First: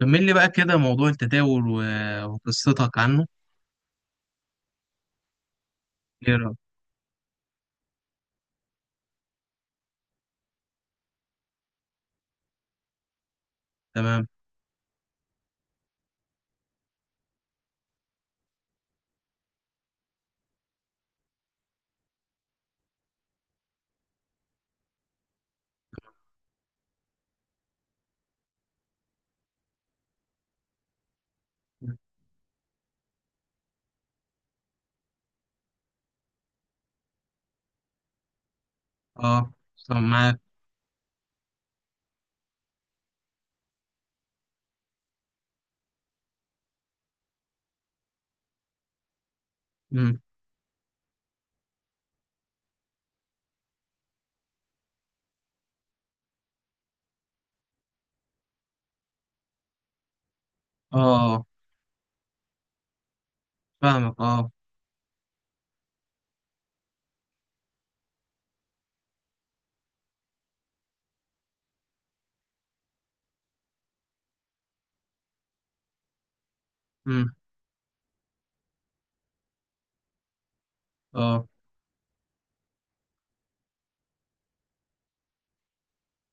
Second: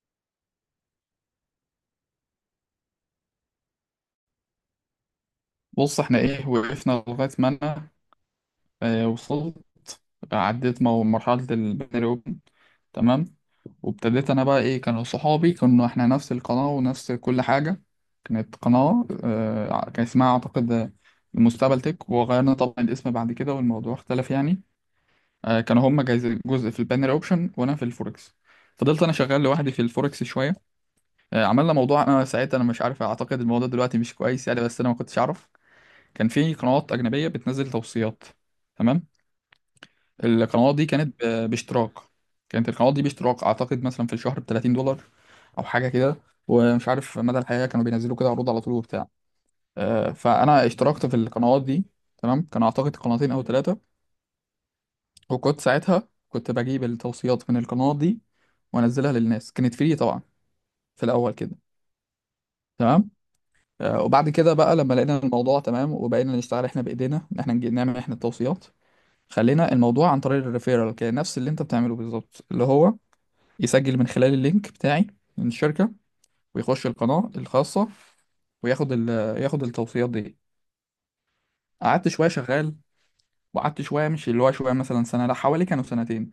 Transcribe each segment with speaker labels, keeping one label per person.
Speaker 1: كمل لي بقى كده موضوع التداول و- وقصتك عنه.
Speaker 2: بص احنا
Speaker 1: ايه رأيك؟
Speaker 2: وقفنا لغاية ما انا وصلت. عديت مرحلة البني اوبن. تمام.
Speaker 1: تمام.
Speaker 2: وابتديت انا بقى كانوا صحابي، كنا احنا نفس القناة ونفس كل حاجة. كانت قناة، كان اسمها اعتقد المستقبل تك، وغيرنا طبعا الاسم بعد كده والموضوع اختلف يعني. كانوا هما جزء في البانر اوبشن وانا في الفوركس. فضلت انا شغال لوحدي في الفوركس شوية. عملنا موضوع، انا ساعتها مش عارف، اعتقد الموضوع دلوقتي مش كويس يعني، بس انا ما كنتش اعرف. كان في قنوات أجنبية بتنزل توصيات. تمام.
Speaker 1: اه، طب معاك.
Speaker 2: القنوات دي كانت باشتراك. كانت القنوات دي باشتراك، أعتقد مثلا في الشهر ب $30 أو حاجة كده. ومش عارف مدى الحياة، كانوا بينزلوا كده عروض على طول وبتاع.
Speaker 1: مم.
Speaker 2: فأنا اشتركت في القنوات دي. تمام. كان أعتقد قناتين أو ثلاثة. وكنت ساعتها كنت بجيب التوصيات من القنوات دي وأنزلها للناس، كانت فري طبعا في الأول
Speaker 1: اه،
Speaker 2: كده. تمام.
Speaker 1: فاهمك،
Speaker 2: وبعد
Speaker 1: اه.
Speaker 2: كده بقى لما لقينا الموضوع تمام وبقينا نشتغل احنا بإيدينا إن احنا نعمل احنا التوصيات. خلينا الموضوع عن طريق الريفيرال، كان نفس اللي انت بتعمله بالظبط، اللي هو يسجل من خلال اللينك بتاعي من الشركة ويخش القناة
Speaker 1: مم.
Speaker 2: الخاصة وياخد ياخد التوصيات دي.
Speaker 1: اه
Speaker 2: قعدت شوية شغال، وقعدت شوية، مش اللي هو شوية مثلا سنة، لا حوالي كانوا سنتين.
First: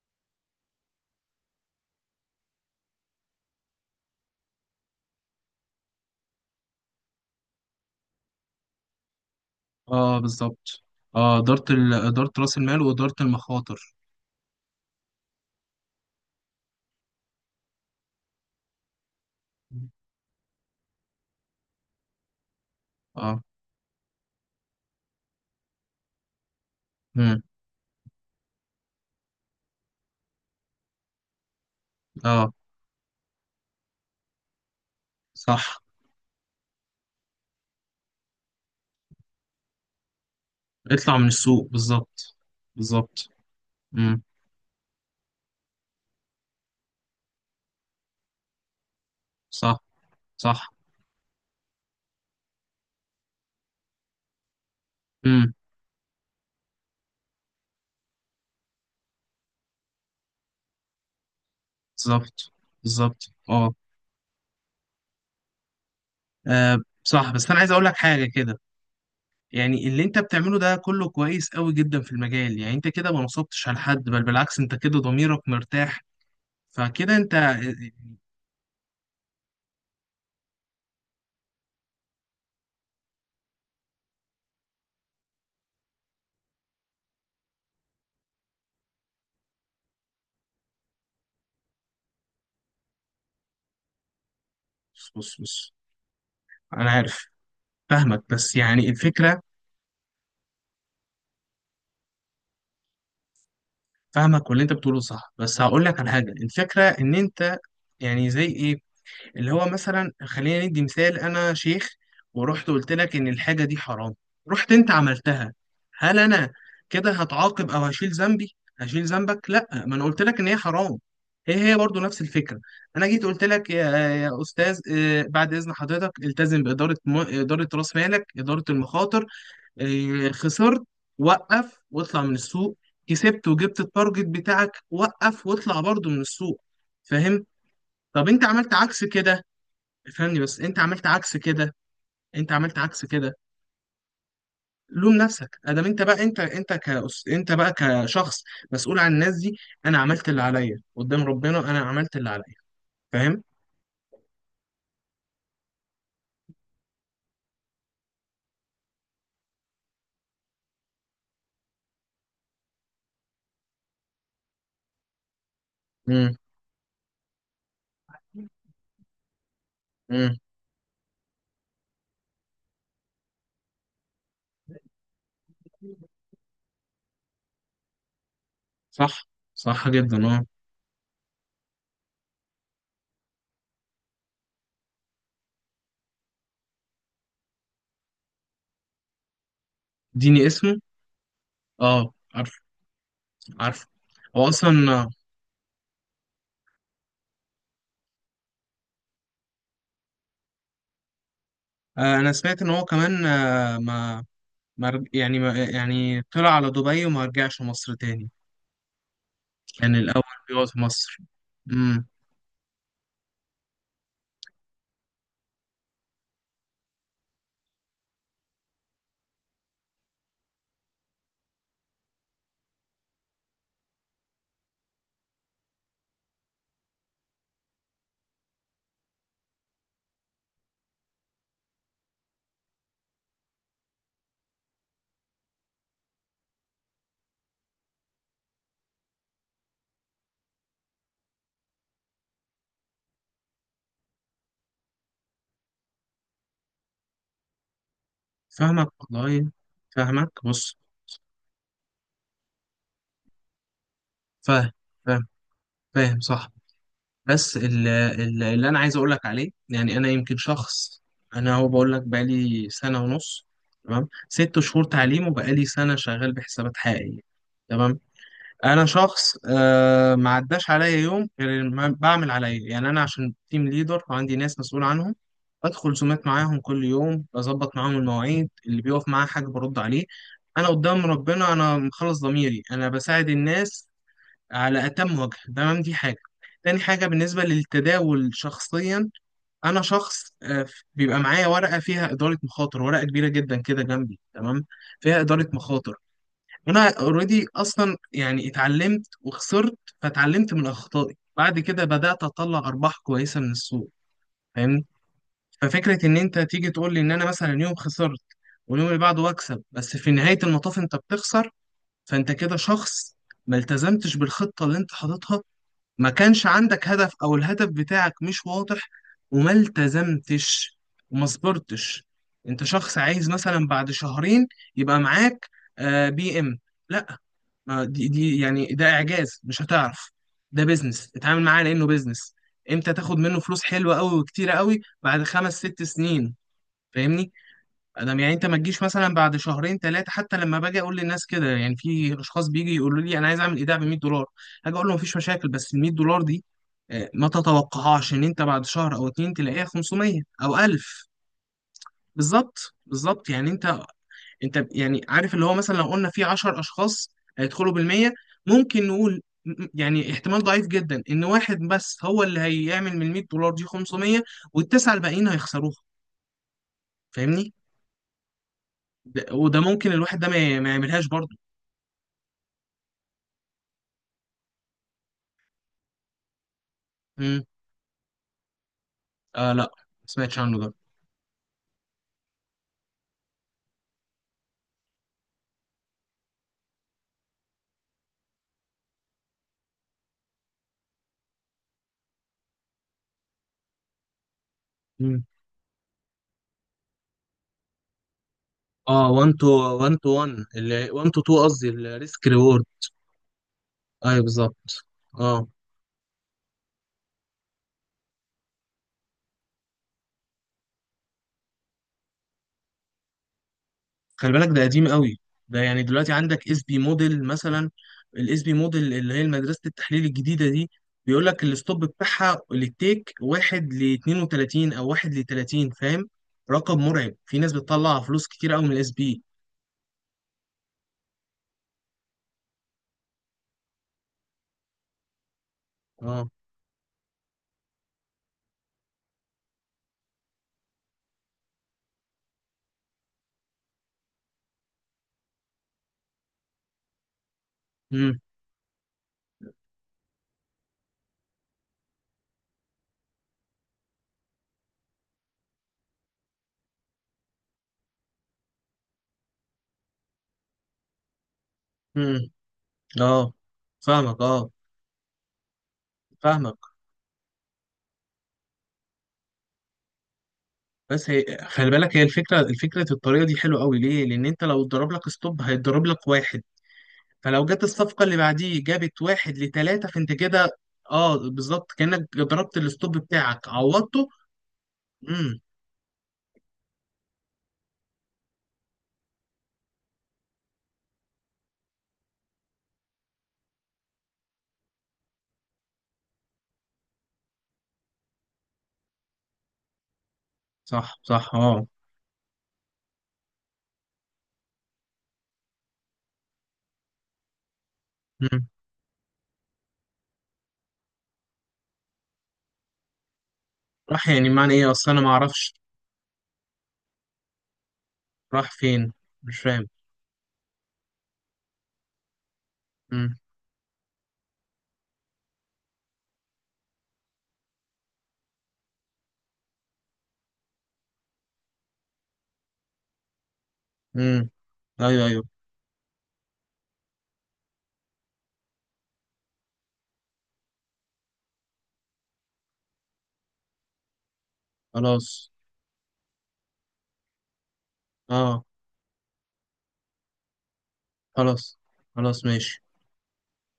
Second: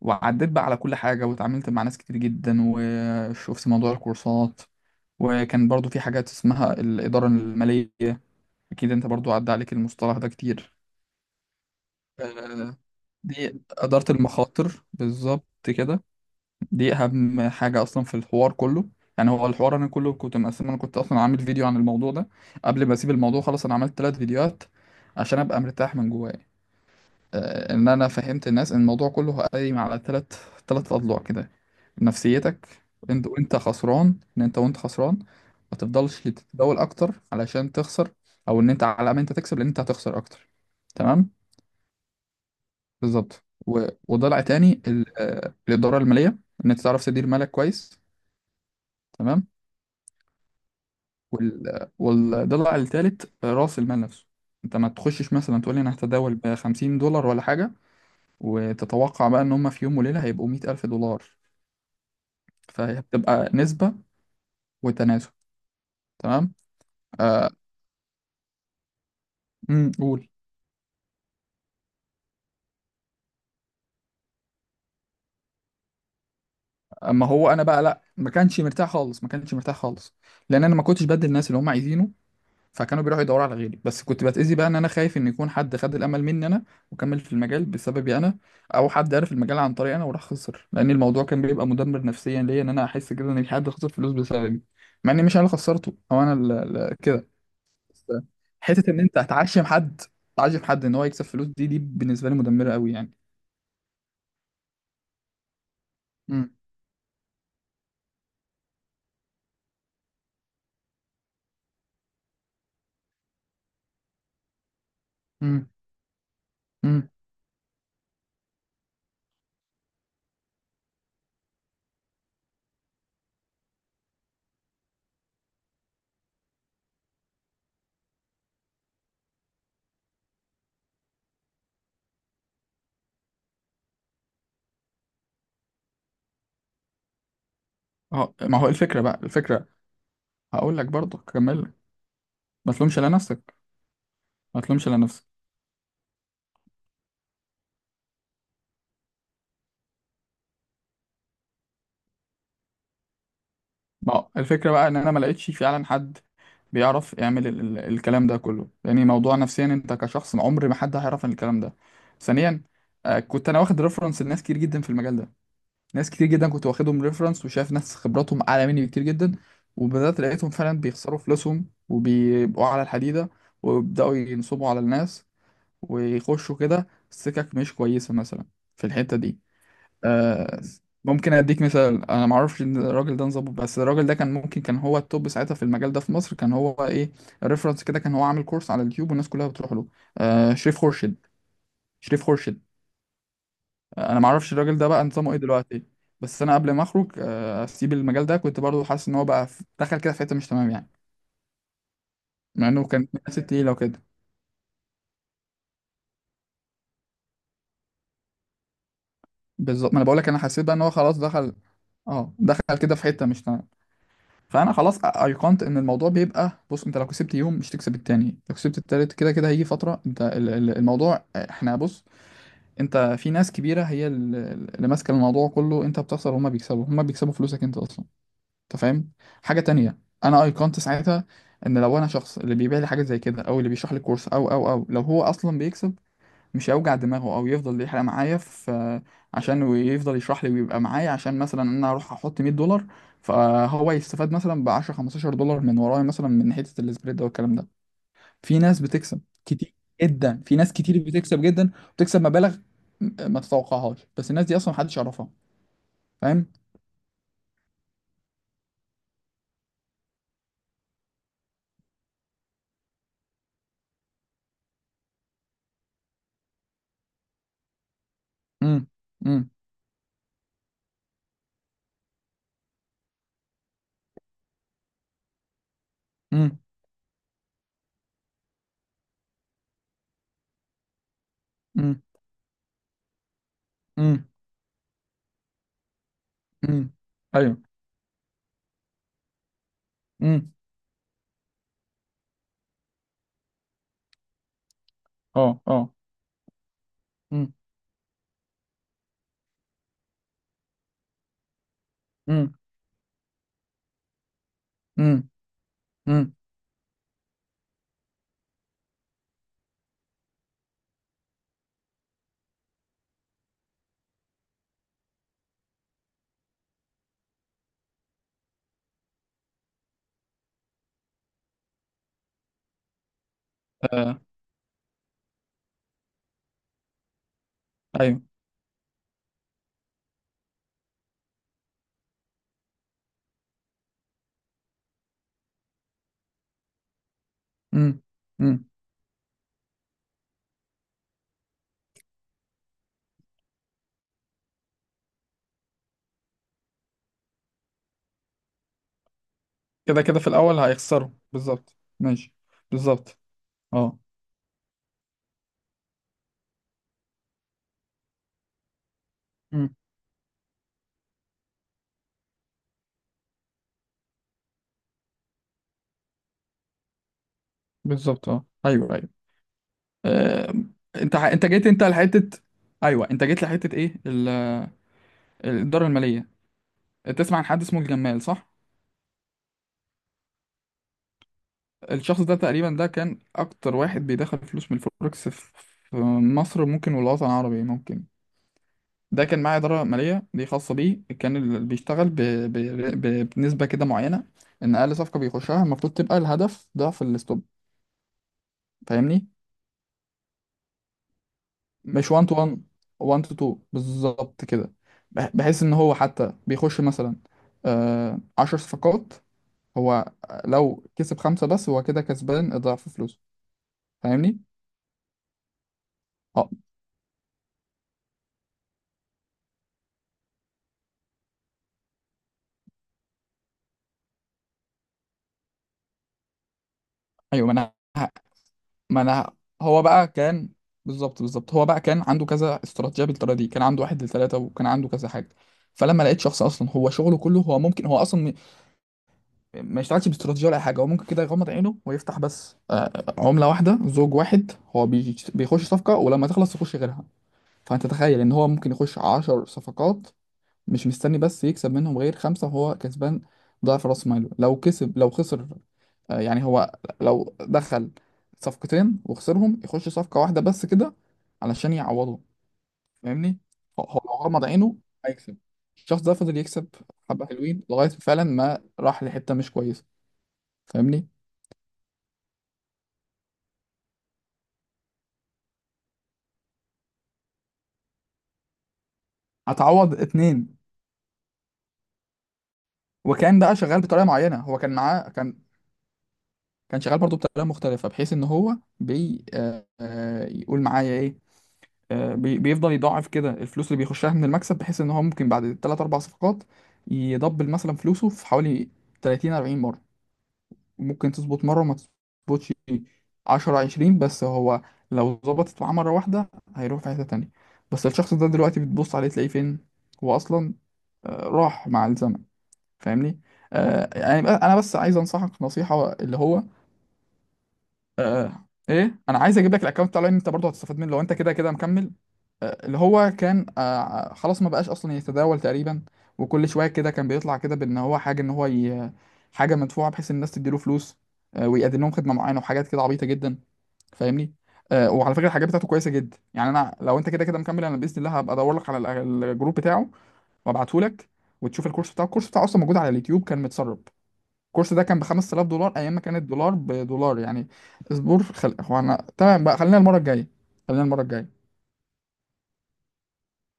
Speaker 2: وعديت بقى على كل حاجة واتعاملت مع ناس كتير جدا، وشفت موضوع الكورسات. وكان برضو في حاجات اسمها الإدارة المالية. أكيد أنت برضو عدى عليك المصطلح
Speaker 1: اه
Speaker 2: ده كتير.
Speaker 1: بالظبط. اه، إدارة إدارة رأس
Speaker 2: آه،
Speaker 1: المال وإدارة
Speaker 2: دي
Speaker 1: المخاطر.
Speaker 2: إدارة المخاطر بالظبط كده. دي اهم حاجه اصلا في الحوار كله. يعني هو الحوار انا كله كنت مقسم، انا كنت اصلا عامل فيديو عن الموضوع ده قبل ما اسيب
Speaker 1: اه.
Speaker 2: الموضوع خلاص، انا عملت ثلاث فيديوهات عشان ابقى مرتاح من جوايا.
Speaker 1: مم.
Speaker 2: ان انا فهمت الناس ان الموضوع كله قايم على ثلاث اضلاع كده.
Speaker 1: اه،
Speaker 2: نفسيتك انت وانت خسران، ان انت وانت خسران ما
Speaker 1: صح،
Speaker 2: تفضلش تتداول اكتر علشان تخسر، او ان انت على ما انت تكسب، لان انت هتخسر اكتر.
Speaker 1: اطلع من
Speaker 2: تمام.
Speaker 1: السوق بالظبط بالظبط.
Speaker 2: بالظبط،
Speaker 1: مم.
Speaker 2: وضلع تاني الاداره الماليه، ان انت تعرف تدير مالك كويس. تمام.
Speaker 1: صح صح.
Speaker 2: والضلع التالت رأس المال نفسه. انت ما تخشش
Speaker 1: مم.
Speaker 2: مثلا تقول لي انا هتداول ب $50 ولا حاجة، وتتوقع بقى ان هم في يوم وليلة هيبقوا 100 ألف دولار.
Speaker 1: بالظبط
Speaker 2: فهي
Speaker 1: بالظبط
Speaker 2: بتبقى
Speaker 1: اه.
Speaker 2: نسبة وتناسب. تمام.
Speaker 1: آه، صح، بس
Speaker 2: آه.
Speaker 1: أنا عايز أقول لك حاجة كده. يعني
Speaker 2: امم.
Speaker 1: اللي انت
Speaker 2: قول.
Speaker 1: بتعمله ده كله كويس قوي جدا في المجال، يعني انت كده ما نصبتش على حد، بل بالعكس انت كده ضميرك مرتاح. فكده
Speaker 2: اما
Speaker 1: انت.
Speaker 2: هو انا بقى لا، ما كانش مرتاح خالص، ما كانش مرتاح خالص، لان انا ما كنتش بدي الناس اللي هم عايزينه، فكانوا بيروحوا يدوروا على غيري. بس كنت بتأذي بقى، ان انا خايف ان يكون حد خد الامل مني انا وكمل في المجال بسببي انا، او حد عرف المجال عن طريقي انا وراح خسر، لان الموضوع كان بيبقى مدمر نفسيا ليا، ان انا احس كده ان في حد خسر فلوس بسببي،
Speaker 1: بص
Speaker 2: مع اني مش انا
Speaker 1: بص
Speaker 2: اللي
Speaker 1: بص،
Speaker 2: خسرته او انا
Speaker 1: انا
Speaker 2: اللي
Speaker 1: عارف.
Speaker 2: كده. بس
Speaker 1: فاهمك، بس يعني
Speaker 2: حتة ان انت
Speaker 1: الفكرة.
Speaker 2: هتعشم حد، تعشم حد ان هو يكسب فلوس، دي بالنسبة لي مدمرة قوي يعني.
Speaker 1: فاهمك، واللي انت بتقوله صح، بس هقول لك على حاجة.
Speaker 2: امم.
Speaker 1: الفكرة ان انت يعني زي ايه، اللي هو مثلا خلينا ندي مثال: انا شيخ، ورحت قلت لك ان الحاجه دي حرام، رحت انت عملتها،
Speaker 2: امم.
Speaker 1: هل انا
Speaker 2: امم.
Speaker 1: كده هتعاقب؟ او هشيل ذنبي؟ هشيل ذنبك؟ لا، ما انا قلت لك ان هي حرام. هي هي برضو نفس الفكره. انا جيت قلت لك يا استاذ، بعد اذن حضرتك التزم اداره راس مالك، اداره المخاطر. خسرت، وقف واطلع من السوق. كسبت وجبت التارجت بتاعك، وقف واطلع برضو من السوق، فاهم؟ طب
Speaker 2: اه.
Speaker 1: انت
Speaker 2: ما هو
Speaker 1: عملت
Speaker 2: الفكرة
Speaker 1: عكس
Speaker 2: بقى،
Speaker 1: كده.
Speaker 2: الفكرة،
Speaker 1: فني بس
Speaker 2: هقول
Speaker 1: انت
Speaker 2: لك
Speaker 1: عملت
Speaker 2: برضه
Speaker 1: عكس
Speaker 2: كمل لك.
Speaker 1: كده، انت
Speaker 2: ما
Speaker 1: عملت
Speaker 2: تلومش
Speaker 1: عكس
Speaker 2: على
Speaker 1: كده.
Speaker 2: نفسك. ما تلومش على
Speaker 1: لوم
Speaker 2: نفسك.
Speaker 1: نفسك ادام انت بقى، انت بقى كشخص مسؤول عن الناس دي. انا عملت اللي عليا قدام ربنا، انا عملت اللي عليا، فاهم؟
Speaker 2: ما هو الفكرة بقى ان انا ما لقيتش فعلا حد بيعرف يعمل ال ال الكلام ده كله. يعني موضوع نفسيا انت كشخص عمر ما حد هيعرف عن الكلام ده. ثانيا، كنت انا واخد ريفرنس لناس كتير جدا في المجال ده. ناس كتير
Speaker 1: امم
Speaker 2: جدا كنت واخدهم ريفرنس، وشايف ناس خبراتهم اعلى مني بكتير جدا، وبدأت
Speaker 1: امم.
Speaker 2: لقيتهم فعلا بيخسروا فلوسهم وبيبقوا على الحديدة، ويبدأوا ينصبوا على الناس ويخشوا كده سكك مش كويسة مثلا في الحتة
Speaker 1: صح،
Speaker 2: دي.
Speaker 1: صح جدا، اه.
Speaker 2: آه، ممكن اديك مثال. انا ما اعرفش ان الراجل ده نظبط، بس الراجل ده كان ممكن كان هو التوب ساعتها في المجال ده في مصر. كان هو ريفرنس كده، كان هو عامل كورس على اليوتيوب والناس كلها بتروح له.
Speaker 1: اديني
Speaker 2: شريف
Speaker 1: اسمه.
Speaker 2: خورشيد.
Speaker 1: اه،
Speaker 2: شريف
Speaker 1: عارف.
Speaker 2: خورشيد.
Speaker 1: عارف.
Speaker 2: انا ما
Speaker 1: هو
Speaker 2: اعرفش الراجل ده بقى
Speaker 1: اصلا،
Speaker 2: نظامه ايه دلوقتي. بس انا قبل ما اخرج، اسيب المجال ده، كنت برضو حاسس ان هو بقى دخل كده في حته مش تمام يعني،
Speaker 1: انا سمعت
Speaker 2: مع
Speaker 1: ان هو
Speaker 2: انه كان من
Speaker 1: كمان،
Speaker 2: الناس التقيله وكده.
Speaker 1: ما رج- يعني ما، يعني طلع على دبي وما رجعش مصر تاني.
Speaker 2: بالظبط،
Speaker 1: كان
Speaker 2: ما انا بقول
Speaker 1: الاول
Speaker 2: لك انا حسيت
Speaker 1: بيقعد
Speaker 2: بقى
Speaker 1: في
Speaker 2: ان هو
Speaker 1: مصر.
Speaker 2: خلاص دخل.
Speaker 1: امم.
Speaker 2: اه، دخل كده في حته مش تمام. فانا خلاص ايقنت ان الموضوع بيبقى، بص، انت لو كسبت يوم مش تكسب التاني، لو كسبت التالت، كده كده هيجي فتره انت الموضوع، احنا بص، انت في ناس كبيره هي اللي ماسكه الموضوع كله. انت بتخسر وهما بيكسبوا، هما بيكسبوا فلوسك انت اصلا. انت فاهم. حاجه تانية، انا ايقنت ساعتها ان لو انا شخص، اللي بيبيع لي حاجه زي كده او اللي بيشرح لي كورس، او لو هو اصلا بيكسب، مش هيوجع دماغه او يفضل يحرق معايا في، عشان ويفضل يشرح لي ويبقى معايا، عشان مثلا انا اروح احط $100 فهو يستفاد مثلا ب 10 $15 من ورايا، مثلا من حته السبريد ده والكلام ده. في ناس
Speaker 1: فاهمك
Speaker 2: بتكسب
Speaker 1: والله،
Speaker 2: كتير
Speaker 1: فاهمك،
Speaker 2: جدا، في ناس
Speaker 1: بص.
Speaker 2: كتير بتكسب جدا وتكسب مبالغ ما تتوقعهاش، بس الناس دي
Speaker 1: فاهم
Speaker 2: اصلا محدش
Speaker 1: فاهم
Speaker 2: يعرفها.
Speaker 1: فاهم،
Speaker 2: فاهم.
Speaker 1: صح. بس اللي انا عايز اقول لك عليه، يعني انا يمكن شخص، انا هو بقول لك بقالي سنه ونص، تمام؟ ست شهور تعليم وبقالي سنه شغال بحسابات حقيقيه، تمام؟ انا
Speaker 2: امم.
Speaker 1: شخص
Speaker 2: امم.
Speaker 1: آه ما عداش عليا يوم غير ما بعمل عليا، يعني انا عشان تيم ليدر وعندي ناس مسؤول عنهم. بدخل زومات
Speaker 2: امم.
Speaker 1: معاهم كل يوم، بظبط معاهم المواعيد، اللي بيقف معاه حاجه برد عليه. انا قدام ربنا انا
Speaker 2: امم.
Speaker 1: مخلص ضميري، انا بساعد الناس
Speaker 2: امم.
Speaker 1: على أتم وجه، تمام؟ دي حاجة. تاني
Speaker 2: امم.
Speaker 1: حاجة، بالنسبة
Speaker 2: ايوه.
Speaker 1: للتداول شخصيا، أنا شخص،
Speaker 2: امم.
Speaker 1: بيبقى معايا ورقة فيها إدارة مخاطر، ورقة كبيرة جدا كده جنبي، تمام؟ فيها إدارة
Speaker 2: اه. اه.
Speaker 1: مخاطر. أنا أوريدي
Speaker 2: امم.
Speaker 1: أصلا يعني اتعلمت وخسرت، فاتعلمت من أخطائي، بعد كده بدأت
Speaker 2: امم.
Speaker 1: أطلع أرباح كويسة من السوق، فاهمني؟
Speaker 2: امم.
Speaker 1: ففكرة إن
Speaker 2: امم.
Speaker 1: أنت تيجي تقول لي إن أنا مثلا يوم خسرت واليوم اللي بعده أكسب، بس في نهاية المطاف أنت بتخسر. فأنت كده شخص ما التزمتش بالخطة اللي أنت حاططها، ما كانش عندك هدف او الهدف بتاعك مش واضح، وما التزمتش وما صبرتش. انت شخص عايز مثلا بعد
Speaker 2: آه،
Speaker 1: شهرين يبقى معاك آه بي ام، لا. ما دي,
Speaker 2: ايوه.
Speaker 1: دي يعني ده اعجاز، مش هتعرف. ده بيزنس، اتعامل معاه لانه بيزنس. امتى تاخد منه فلوس حلوه قوي وكتيره قوي؟ بعد خمس ست سنين، فاهمني؟
Speaker 2: امم.
Speaker 1: انا يعني انت ما
Speaker 2: امم.
Speaker 1: تجيش مثلا بعد شهرين ثلاثه. حتى لما باجي اقول للناس كده، يعني في اشخاص بيجي يقولوا لي انا عايز اعمل ايداع ب 100 دولار. هاجي اقول له مفيش مشاكل، بس ال 100 دولار دي آه، ما تتوقعهاش ان انت بعد شهر او اتنين تلاقيها
Speaker 2: كده كده
Speaker 1: 500
Speaker 2: في
Speaker 1: او
Speaker 2: الأول
Speaker 1: 1000.
Speaker 2: هيخسروا بالظبط. ماشي.
Speaker 1: بالظبط
Speaker 2: بالظبط.
Speaker 1: بالظبط، يعني انت،
Speaker 2: اه.
Speaker 1: انت يعني عارف اللي هو مثلا لو قلنا في 10 اشخاص هيدخلوا بال 100، ممكن نقول
Speaker 2: مم.
Speaker 1: يعني احتمال ضعيف جدا ان واحد بس هو اللي هيعمل من 100 دولار دي 500، والتسعه الباقيين هيخسروها، فاهمني؟
Speaker 2: بالظبط. اه. أيوه. أيوه.
Speaker 1: ده- وده ممكن الواحد ده
Speaker 2: آه،
Speaker 1: ما يعملهاش.
Speaker 2: أنت أنت جيت أنت لحتة، أيوه أنت جيت لحتة إيه الإدارة المالية. تسمع
Speaker 1: امم.
Speaker 2: عن حد اسمه الجمال، صح؟
Speaker 1: آه لا، ما سمعتش عنه ده.
Speaker 2: الشخص ده تقريبا ده كان أكتر واحد بيدخل فلوس من الفوركس في، في مصر ممكن والوطن العربي ممكن. ده كان معاه إدارة مالية دي خاصة بيه، كان اللي بيشتغل بنسبة كده معينة، إن أقل صفقة
Speaker 1: امم،
Speaker 2: بيخشها المفروض تبقى الهدف ضعف الستوب.
Speaker 1: اه،
Speaker 2: فاهمني؟
Speaker 1: 1 تو 1 تو 1، اللي 1 تو 2 قصدي،
Speaker 2: مش 1
Speaker 1: الريسك
Speaker 2: تو 1،
Speaker 1: ريورد.
Speaker 2: 1 تو 2
Speaker 1: ايوه
Speaker 2: بالظبط
Speaker 1: بالظبط،
Speaker 2: كده.
Speaker 1: اه.
Speaker 2: بحيث ان هو حتى بيخش مثلا 10 صفقات، هو لو كسب خمسة بس هو كده كسبان اضعاف فلوسه.
Speaker 1: خلي
Speaker 2: فاهمني؟
Speaker 1: بالك ده قديم قوي. ده يعني دلوقتي عندك
Speaker 2: اه.
Speaker 1: اس بي موديل مثلا، الاس بي موديل اللي هي مدرسة التحليل الجديدة دي، بيقول لك الستوب بتاعها للتيك 1 ل 32 او 1 ل 30، فاهم؟ رقم مرعب، في
Speaker 2: ايوه. ما
Speaker 1: ناس
Speaker 2: انا
Speaker 1: بتطلع فلوس كتير قوي من الاس
Speaker 2: ما
Speaker 1: بي.
Speaker 2: انا هو بقى كان، بالظبط بالظبط هو بقى كان عنده كذا استراتيجية بالطريقة دي، كان عنده واحد لثلاثة وكان عنده كذا حاجة. فلما لقيت
Speaker 1: اه.
Speaker 2: شخص اصلا هو شغله كله، هو ممكن هو اصلا ما يشتغلش باستراتيجية ولا أي حاجة، هو ممكن كده يغمض عينه ويفتح بس، عملة واحدة زوج واحد، هو بيخش صفقة ولما تخلص يخش غيرها. فأنت
Speaker 1: امم
Speaker 2: تخيل إن هو ممكن يخش عشر صفقات، مش مستني بس يكسب منهم غير خمسة وهو كسبان ضعف رأس ماله. لو كسب لو خسر، يعني هو لو دخل صفقتين وخسرهم يخش صفقة واحدة بس كده علشان يعوضه.
Speaker 1: امم. اه،
Speaker 2: فاهمني. هو لو
Speaker 1: فاهمك،
Speaker 2: غمض
Speaker 1: اه،
Speaker 2: عينه هيكسب. الشخص ده فضل
Speaker 1: فاهمك.
Speaker 2: يكسب حبة حلوين لغاية فعلا ما راح لحتة مش كويسة. فاهمني.
Speaker 1: بس هي خلي بالك، هي الفكره الطريقه دي حلوه قوي ليه؟ لان انت لو اتضرب لك ستوب هيتضرب لك واحد، فلو جت الصفقه اللي بعديه جابت واحد لثلاثه
Speaker 2: هتعوض
Speaker 1: فانت كده.
Speaker 2: اتنين.
Speaker 1: اه بالظبط، كانك ضربت الستوب
Speaker 2: وكان
Speaker 1: بتاعك
Speaker 2: بقى شغال بطريقه
Speaker 1: عوضته.
Speaker 2: معينه، هو كان معاه كان،
Speaker 1: امم.
Speaker 2: كان شغال برضه بطريقه مختلفه بحيث ان هو بي آه آه، يقول معايا ايه، آه بي بيفضل يضاعف كده الفلوس اللي بيخشها من المكسب، بحيث ان هو ممكن بعد 3 4 صفقات يدبل مثلا فلوسه في حوالي 30 40 مره.
Speaker 1: صح
Speaker 2: وممكن
Speaker 1: صح
Speaker 2: تظبط مره
Speaker 1: اه.
Speaker 2: وما تظبطش 10 20، بس هو لو ظبطت معاه مره واحده هيروح في حته تانيه. بس الشخص ده
Speaker 1: امم.
Speaker 2: دلوقتي بتبص عليه تلاقيه فين، هو اصلا راح مع الزمن. فاهمني.
Speaker 1: راح يعني معنى
Speaker 2: انا
Speaker 1: ايه؟
Speaker 2: بس
Speaker 1: اصل
Speaker 2: عايز
Speaker 1: انا ما
Speaker 2: انصحك
Speaker 1: اعرفش
Speaker 2: نصيحه اللي هو، آه
Speaker 1: راح فين،
Speaker 2: ايه انا عايز
Speaker 1: مش
Speaker 2: اجيب لك
Speaker 1: فاهم.
Speaker 2: الاكونت بتاع لاين، انت برضه هتستفاد منه لو انت كده كده مكمل. اللي هو
Speaker 1: امم
Speaker 2: كان، خلاص ما بقاش اصلا يتداول تقريبا، وكل شويه كده كان بيطلع كده بان هو حاجه ان هو حاجه مدفوعه بحيث الناس تديله فلوس. آه، ويقدم لهم خدمه معينه وحاجات كده عبيطه جدا.
Speaker 1: امم.
Speaker 2: فاهمني.
Speaker 1: ايوه
Speaker 2: وعلى فكره
Speaker 1: ايوه.
Speaker 2: الحاجات بتاعته كويسه جدا يعني. انا لو انت كده كده مكمل انا باذن الله هبقى ادور لك على الجروب بتاعه وابعته لك، وتشوف الكورس بتاعه. الكورس بتاعه اصلا موجود على اليوتيوب كان متسرب. الكورس ده كان ب
Speaker 1: خلاص،
Speaker 2: $5,000 ايام ما كان الدولار بدولار يعني. اسبوع
Speaker 1: اه.
Speaker 2: هو انا تمام بقى، خلينا المره الجايه. خلينا المره الجايه.
Speaker 1: خلاص خلاص ماشي.